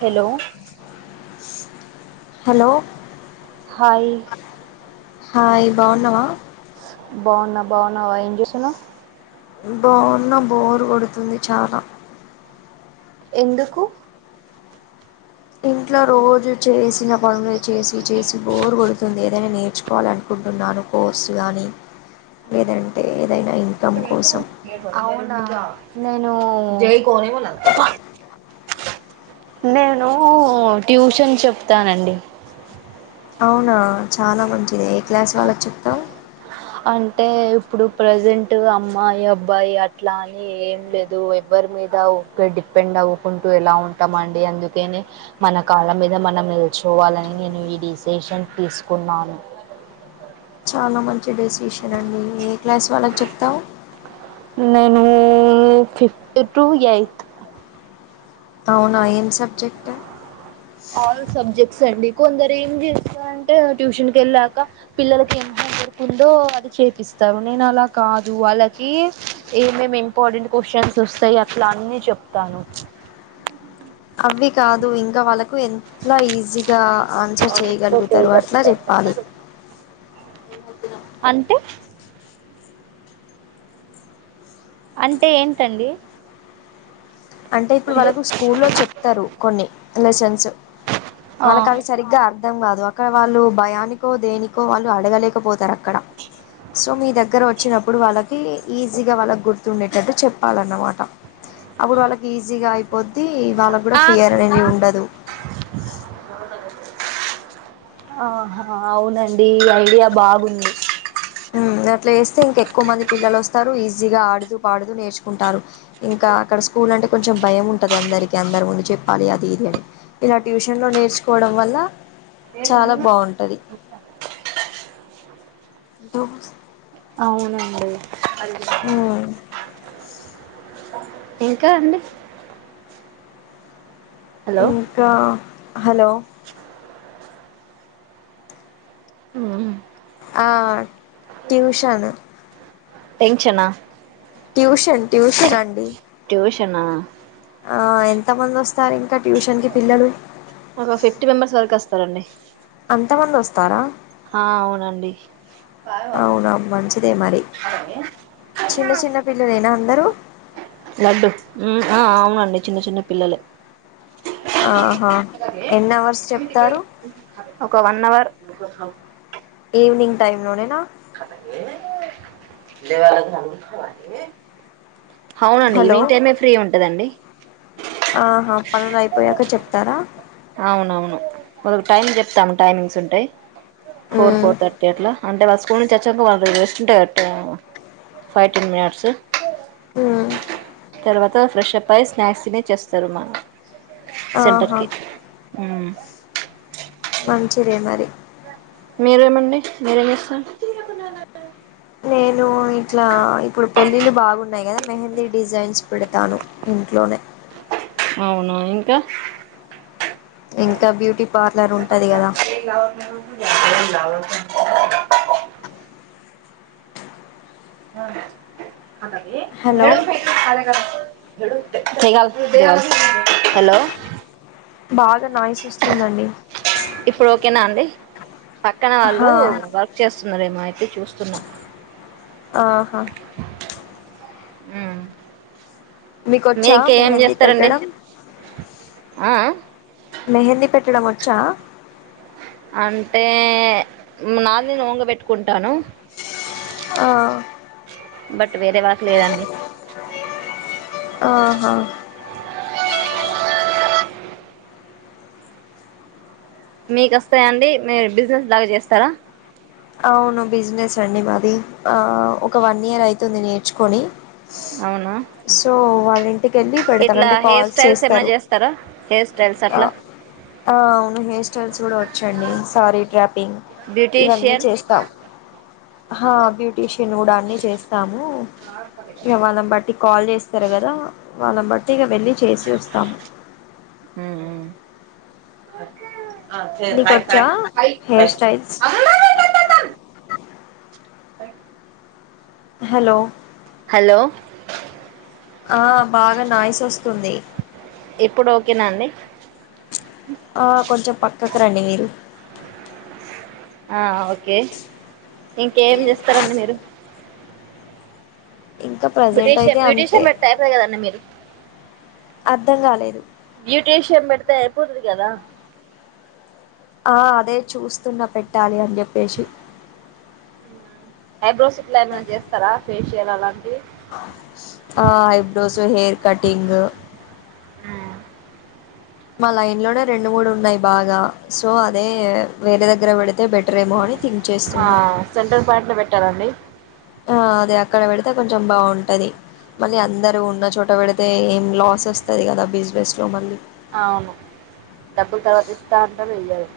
Hello hello hi hi బావున్నావా బాగున్నా బావున్నావా ఏం చేస్తున్నావ్ బాగున్న బోరు కొడుతుంది చాలా ఎందుకు ఇంట్లో రోజు చేసిన పనులే చేసి చేసి బోరు కొడుతుంది ఏదైనా నేర్చుకోవాలి అనుకుంటున్నాను కోర్సు కానీ లేదంటే ఏదైనా ఇ అవునా నేను జయికోని ఉన్నది నేను ట్యూషన్ చెప్తానండి అవునా చాలా మంచిది ఏ క్లాస్ వాళ్ళకి చెప్తావ్ అంటే ఇప్పుడు ప్రజెంట్ అమ్మాయి అబ్బాయి అట్లా అని ఏం లేదు ఎవరి మీద ఒక డిపెండ్ అవుకుంటూ ఎలా ఉంటామండి అందుకనే మన కాళ్ళ మీద మనం నిలుచోవాలని నేను ఈ డిసిషన్ తీసుకున్నాను చాలా మంచి డెసిషన్ అండి ఏ క్లాస్ వాళ్ళకు చెప్తావ్ నేను ఫిఫ్త్ టు ఎయిట్త్ అవునా ఏం సబ్జెక్ట్ ఆల్ సబ్జెక్ట్ స్ అండి కొందరు ఏం చేస్తారు అంటే ట్యూషన్కి వెళ్ళాక పిల్లలకి ఏం హోమ్ వర్క్ ఉందో అది చేపిస్తారు నేను అలా కాదు వాళ్ళకి ఏమేమి ఇంపార్టెంట్ క్వశ్చన్స్ వస్తాయి అట్లా అన్నీ చెప్తాను అవి కాదు ఇంకా వాళ్ళకి కు ఎట్ల ఈజీగా ఆన్సర్ ఓకే చేయగలుగుతారో గారు అట్లా చెప్పాలి తర్వాత అంటే అంటే ఏంటండి అంటే ఇప్పుడు వాళ్ళకు స్కూల్ లో చెప్తారు కొన్ని లెసెన్స్ ఆ వాళ్ళకవి సరిగ్గా అర్ అర్థం కాదు అక్కడ వాళ్ళు భయానికో దేనికో వాళ్ళు అడగలేకపోతారు అక్ అక్కడ సో మీ దగ్గర వచ్చినప్పుడు వాళ్ళకి ఈజీగా వాళ్ళ గుర్తు ఉండేటట్టు చెప్పాలన్నమాట అప్పుడు వాళ్ళకి ఈజీగా అయిపోద్ది వాళ్ళకు కూడా ఆ ఫియర్ అనేది ఉండదు ఆహా అవునండి ఈ ఐడియా బాగుంది అట్లా వేస్తే ఇంక ఎక్కువ మంది పిల్లలు వస్తారు ఈజీగా ఆడుతూ పాడుతూ నేర్చుకుంటారు ఇంకా అక్కడ స్కూల్ అంటే కొంచెం భయం ఉంటుంది అందరిక అందరి ముందు చెప్పాలి అది ఇది అని ఇలా ట్యూషన్ లో నేర్చుకోవడం వల్ల చాలా బాగుంటది ధూమ్స్ అవునండి హ్మ్ ఇంకా అండి హలో ఇంకా హలో ఆ ట్యూషన్ టెన్షన్ ఆ ట్యూషన్ ట్యూషన్ అండి ట్యూషన్ ఆ ఆ ఎంత మంది వస్తారు ఇంకా ట్యూషన్ కి పిల్లలు ఎండీ అంత మంది వస్తారా అవునండి అవునా మంచిదే మరి చిన్న చిన్న పిల్లలు ఏనా జరుగు లడ్డు ఆ అవునండి చిన్న చిన్న పిల్లలే ఆహా ఎన్ని అవర్స్ చెప్తారు ఒక వన్ అవర్ ఈవినింగ్ టైమ్ లోనేన [inaudible] అవునండి హలో ఈవినింగ్ టైమే ఫ్రీ ఉంటదండి ఆహా పనులు అయిపోయాక చెప్తారా అవునవును మూడ్ టైమింగ్స్ చెప్తాము టైమింగ్స్ ఉంటే ఫోర్ ఉమ్, ఫోర్ థర్టీ అట్లా అంటే వాళ్ళ స్కూల్ నుంచి వచ్చాక వాళ్ళు రెస్ట్ంటాయి ఫోర్ టీన్ మినిట్స్ హ్మ్ తర్వాత ఫ్రెషప్ అయ్యి స్నాక్స్ తినేసి చేస్తారు మా సెంటర్ ఆహా కి హ్మ్ మంచిదే మరి మీరేమండి మీరేం చేస్తార్ నేను ఇట్లా ఇప్పుడు పెళ్ళిళ్ళ బాగున్నాయి కదా మెహందీ డిజైన్స్ పెడతాను ఇంట్లోనే అవునా ఇంకా ఇంకా బ్యూటీ పార్లర్ ఉంటది కదా [inaudible] ఆ హలో [inaudible] హలో బాగా నాయిస్ వస్తుందండి ఇప్పుడు ఓకేనా అండి పక్కన వాళ్ళు హా వర్క్ చేస్త వస్తున్నారేమో అయితే చూస్తున్నా ఆహా అ మీకొచ్చా మీంక ఏమి మెహందీ చేస్తారండి పెట్టడం ఆ మెహందీ పెట్టడం వచ్చా అంటే నాది నేను ఓన్ గా పెట్టుకుంటాను ఆ బట్ వేరే వాళ్ళకి ఎయ్యండి ఆహా మీకు వస్తాయా అండి మీరు బిజినెస్ బాగా చేస్తారా అవును బిజినెస్ అండి మాది ఆ ఒక వన్ ఇయర్ అయితుంది నేర్చుకొని అవునా సో వా టికెల్లి పెడతరు, ఇట్లా అంటే హెయిర్ కాల్స్ స్టైల్స్ ఏమైనా చేస్తారు. చేస్తారా హెయిర్ స్టైల్స్ అ అట్లా ఆవును హెయిర్ స్టైల్స్ గుడా వచ్చండి, సారీ డ్రాపింగ్ ఇవన్నీ. బ్యూటీషియన్ [unintelligible] హా బ్యూటీషియన్ ని గూడా అన్ని చేస్తాము, ఇహ వాళ్లని బట్టి కాల్ చేస్తరు కదా. వాళ్లనిబట్టీ ఇగ. వెల్లి చేసి వస్తాము. అఓకే [unintelligible] నీకొచ్చా హెయిర్ స్టైల్స్ అ హలో హలో ఆ బాగా నాయిస్ ఒస్తుంది. ఇప్పుడు ఓకేనా అండి పక్కకు రండి మీరు ఆ ఓకే ఇంకేం చేస్తారండి మీరు? ఇంకా ప్రజెంట్ అయితే బ్యుటీషియన్ అంతే బ్యూటీషియన్ పెడితే అయిపోయే కదండి మీరు. అర్ధం గాలేదు. బ్యూటీషియన్ పెడితే అయిపోతుది కదా. ఆ అదే చూస్తున్న పెట్టాలి అని జెప్పేషి. ఐబ్రోస్ ఇట్ల ఏమైనా చేస్తారా? ఫేషియల్ అలా ఆ ఐబ్రోస్ హెయిర్ కటింగ్ ఆ మా లైన్ లోనే రెండు మూడు ఉన్నాయి బాగా సో అదే వేరే దగ్గర పెడి ఆ సెంటర్ పాయింట్ లో పెట్టాలండి. ఆ అది అక్కడ పెడితే కొంచెం బావుంటది మల్లీ అందరూ ఉన్న చోట పెడితే ఏం లాస్ ఒస్తది కదా బిజినెస్ లో మల్లీ. అవును డబ్బులు తర్వాత ఇస్తా అంటరు, ఇయ్యరు.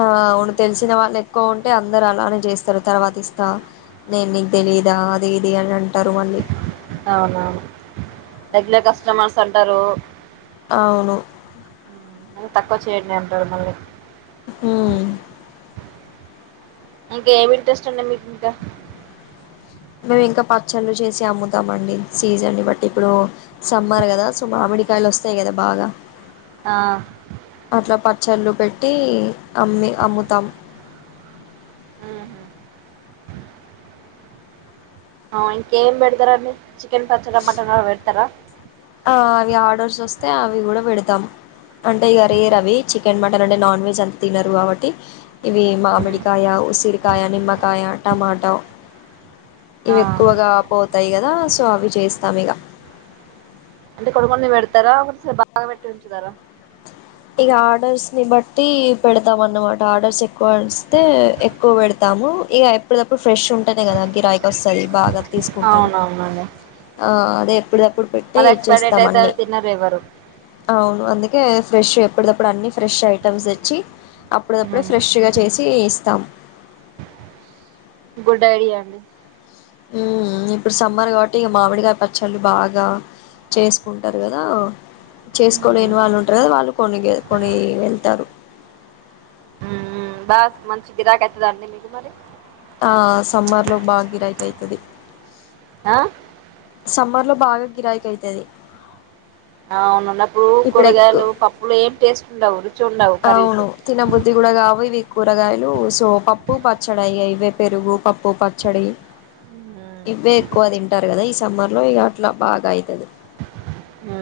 ఆ అవును తెలిసిన వాళ్లు ఎక్కువ ఉంటే అందరు అలానే జేస్తరు తర్వాత ఇస్తా, నేను నీకు తెలిదా, అదీ ఇదీ అని అంటరు మల్లి. అవునవును రెగ్యులర్ కస్టమర్స్ అంటారూ. అవును [unintelligible] తక్కువ చేయండి అంటారు మల్లీ. హ్మ్ ఇంకా ఏమి ఇంట్రెస్ట్ అండి మీకింక? మేము ఇంకా పచ్చళ్ళు చేసి అమ్ముతాం అండి, సీజన్ ని బట్టి, ఇప్పుడూ సమ్మర్ గదా సో మామిడి కాయలు వస్తాయి గదా బాగా. ఆ చల్లు పెట్టీ అమ్మి అమ్ముతాం. హ్మ్హ ఆ ఇంకేం పెడతరాండి, చికెన్ పచ్చడా మటన్ ర పెడతరా? ఆ అవి ఆర్డర్స్ ఒస్తే అవి గూడా పెడతాం. అంటే ఇగ రేర్ అవి చికెన్, మటన్ అంటే నాన్ వెజ్ అం తినరు గాబట్టి ఇవీ మామిడికాయ, ఉసిరికాయ, నిమ్మకాయ, టమాటౌ. ఆ, ఇవి ఎక్కువగా పోతాయి కదా, సో అవి చేస్తాం ఇగ. అంటే కొడు మంది పెడతారా ఒకస బాగా పెట్టి ఉంచుతారా ఇగ ఆర్డర్స్ ని బట్టి పెడతాం అన్నమాట. ఆర్డర్స్ ఎక్కువ వస్తే ఎక్కువ పెడతాము. ఇక ఎప్పుడిదప్పుడు ఫ్రెష్ ఉంటనే కదా గిరాకి వస్తది బాగా తీసుకుంటారు. అవునవునండి ఆ అదే అప్పుడ ఇప్పుడు పెట్టి మళ్ళీ ఎక్స్పైర్ డేట్ ఇచ్చేస్తాం. అయితే అన్ని అవి తినరు ఎవరు అవును అందుకే ఫ్రెష్ ఎప్పుడిదప్పుడు అన్ని ఫ్రెష్ ఐటమ్స్ తెచ్చి అప్పుడదప్పుడే ఫ్రెష్గా చేసి ఇస్తాం. గుడ్ ఐడి అండి ఊ ఇప్పుడు సమ్మర్ కాబట్టి ఇక మామిడికాయ పచ్చళ్ళు బాగా చేసుకుంటారు కదా మ్మ్. చేసుకోలేని వాళ్ళు ఉంటరు కదా వాళ్ళు కొన్ని కొని వెళ్తారు ఉఉమ్ బస్ మంచి గిరాకీ అయితదా అండి మీకు మరి ఆ సమ్మర్ లో బాగ గిరాకీ అయితది. ఆ? సమ్ మర్ లో బాగా గిరాకి అయితది. అవునున్నప్పుడు ఇప్పుడు ఎక్కు కూరగాయలు పప్పులు ఏం టేస్ట్ ఉండవుదు అవును తిన బుద్ధి గుడ గావు ఇవి కూరగాయలు సో పప్పు పచ్చడి అయ్యాయ్. ఇవే పెరుగు, పప్పు, పచ్చడి. మ్మ్. ఇవే ఎక్కువ తింటారు కదా ఈ సమ్మర్ లో ఇక నా బాగ అయితది ఉ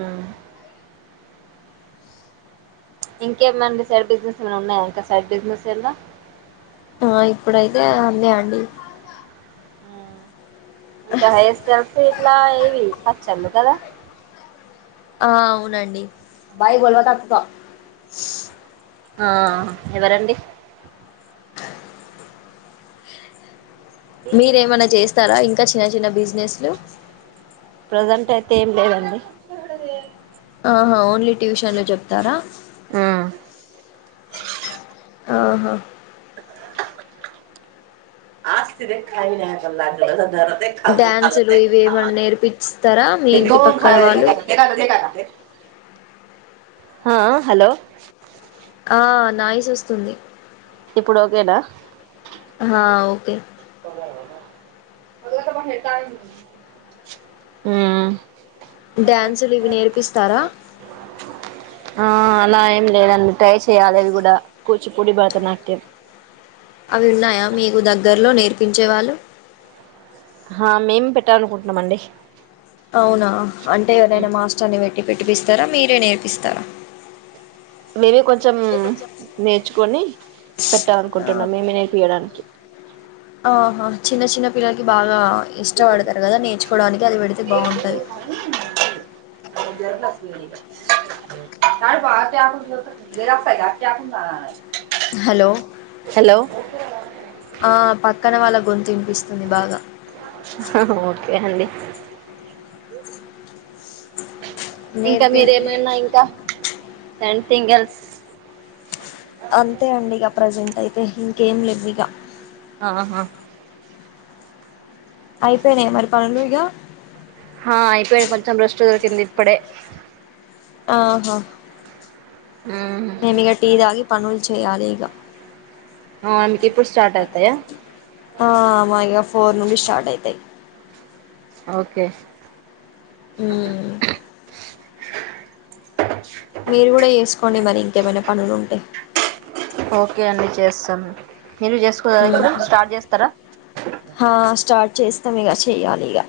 ఇంకేమండి సైడ్ బిజినెస్ ఏమైనా ఉన్నాయా ఇంకా సైడ్ బిజినెస్ ఎలా ఆ ఇప్పుడైతే అందే అండి. ఇంకా హైర్ స్టైల్స్ ఇట్లాటివి పచ్చలు కదా ఆ అవునండి. ఆ ఎవరండి మీరేమన్నా చేస్తారా ఇంకా చిన్న చిన్న బిజినెస్లు ప్రజెంట్ అయితే ఏం లేదండి. ఆహా ఓన్లీ ట్యూషన్లు చెప్తారా? ఆ ఆహా ఆస్తిద కాన ఆలాద ర డ్యాన్సులు ఇవి ఏమన్నా నేర్పిస్తారా మీ ఇంటి దోకా పక్కన వాళ్ళు హా హలో ఆ నాయిస్ వస్తుంది. ఇప్పుడు ఓకేనా హా ఓకే హ్మ్ డ్యాన్సులు ఇవి నేర్పిస్తారా ఆ అలా ఏం లేదండి ట్రై చేయాలి అవి కూడా కూచిపూడి భరతనాట్యం అవి ఉన్నాయా మీకు దగ్గర్లో నేర్పించేవాళ్ళు ఆ మేము పెట్టాలనుకుంటున్నామండి అవునా అంటే ఎవరైనా ఉమ్ మాస్టర్ని పెట్టి పెట్టిపిస్తారా మీరే నేర్పిస్తారా మీరే కొం చం నేర్చుకొని పెట్టాల అనుకుంటున్నాం మేమే నేర్పియడానికి ఆహా చిన్న చిన్న పిల్లలకి బాగా హలో ఇష్టపడతారు కదా నేర్చుకోవడానికి అది పెడితే బాగుంటది గర్లాస్ వ బ గసకు హలో ఆ పక్కన వాళ్ళ గొంతనిపిస్తుంది బాగా ఓకే అండి ఇంకా నేర్పి మీరేమైనా ఇంకాం తింగల్స్ అంతే అండి ఇక ప్రెజెంట్ అయి ఇంకేం రెవవిగా ఆహా అయిపోయినాయి మరి పనులు ఇక ఆ అయిపోయాడు కొంచెం ర్రెస్ట్ దొరికింది ఇప్పుడే ఆహా మేమి ఇగ టీ తాగి పనులు చేయాలి ఇగ మీకు ఇప్పుడు స్టార్ట్ అవుతాయా ఆ మా ఇగా ఫోర్ నుండి స్టార్ట్ అయితాయి ఓకే మ్మ్ మీరు కూడ చేసుకోండి మరి ఇంకేమైనా పనులు ఉంటే ఓకే అండి చేస్తాన్ మీరు చేసుకోదా మ్మ్ ఇప్పుడు స్టార్ట్ చేస్తారా స్తాం ఇగ చేయాలి ఇగా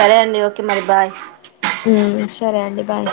సరే అండి ఓకే మరి బాయ్ హ్మ్ సరే అండి బాయ్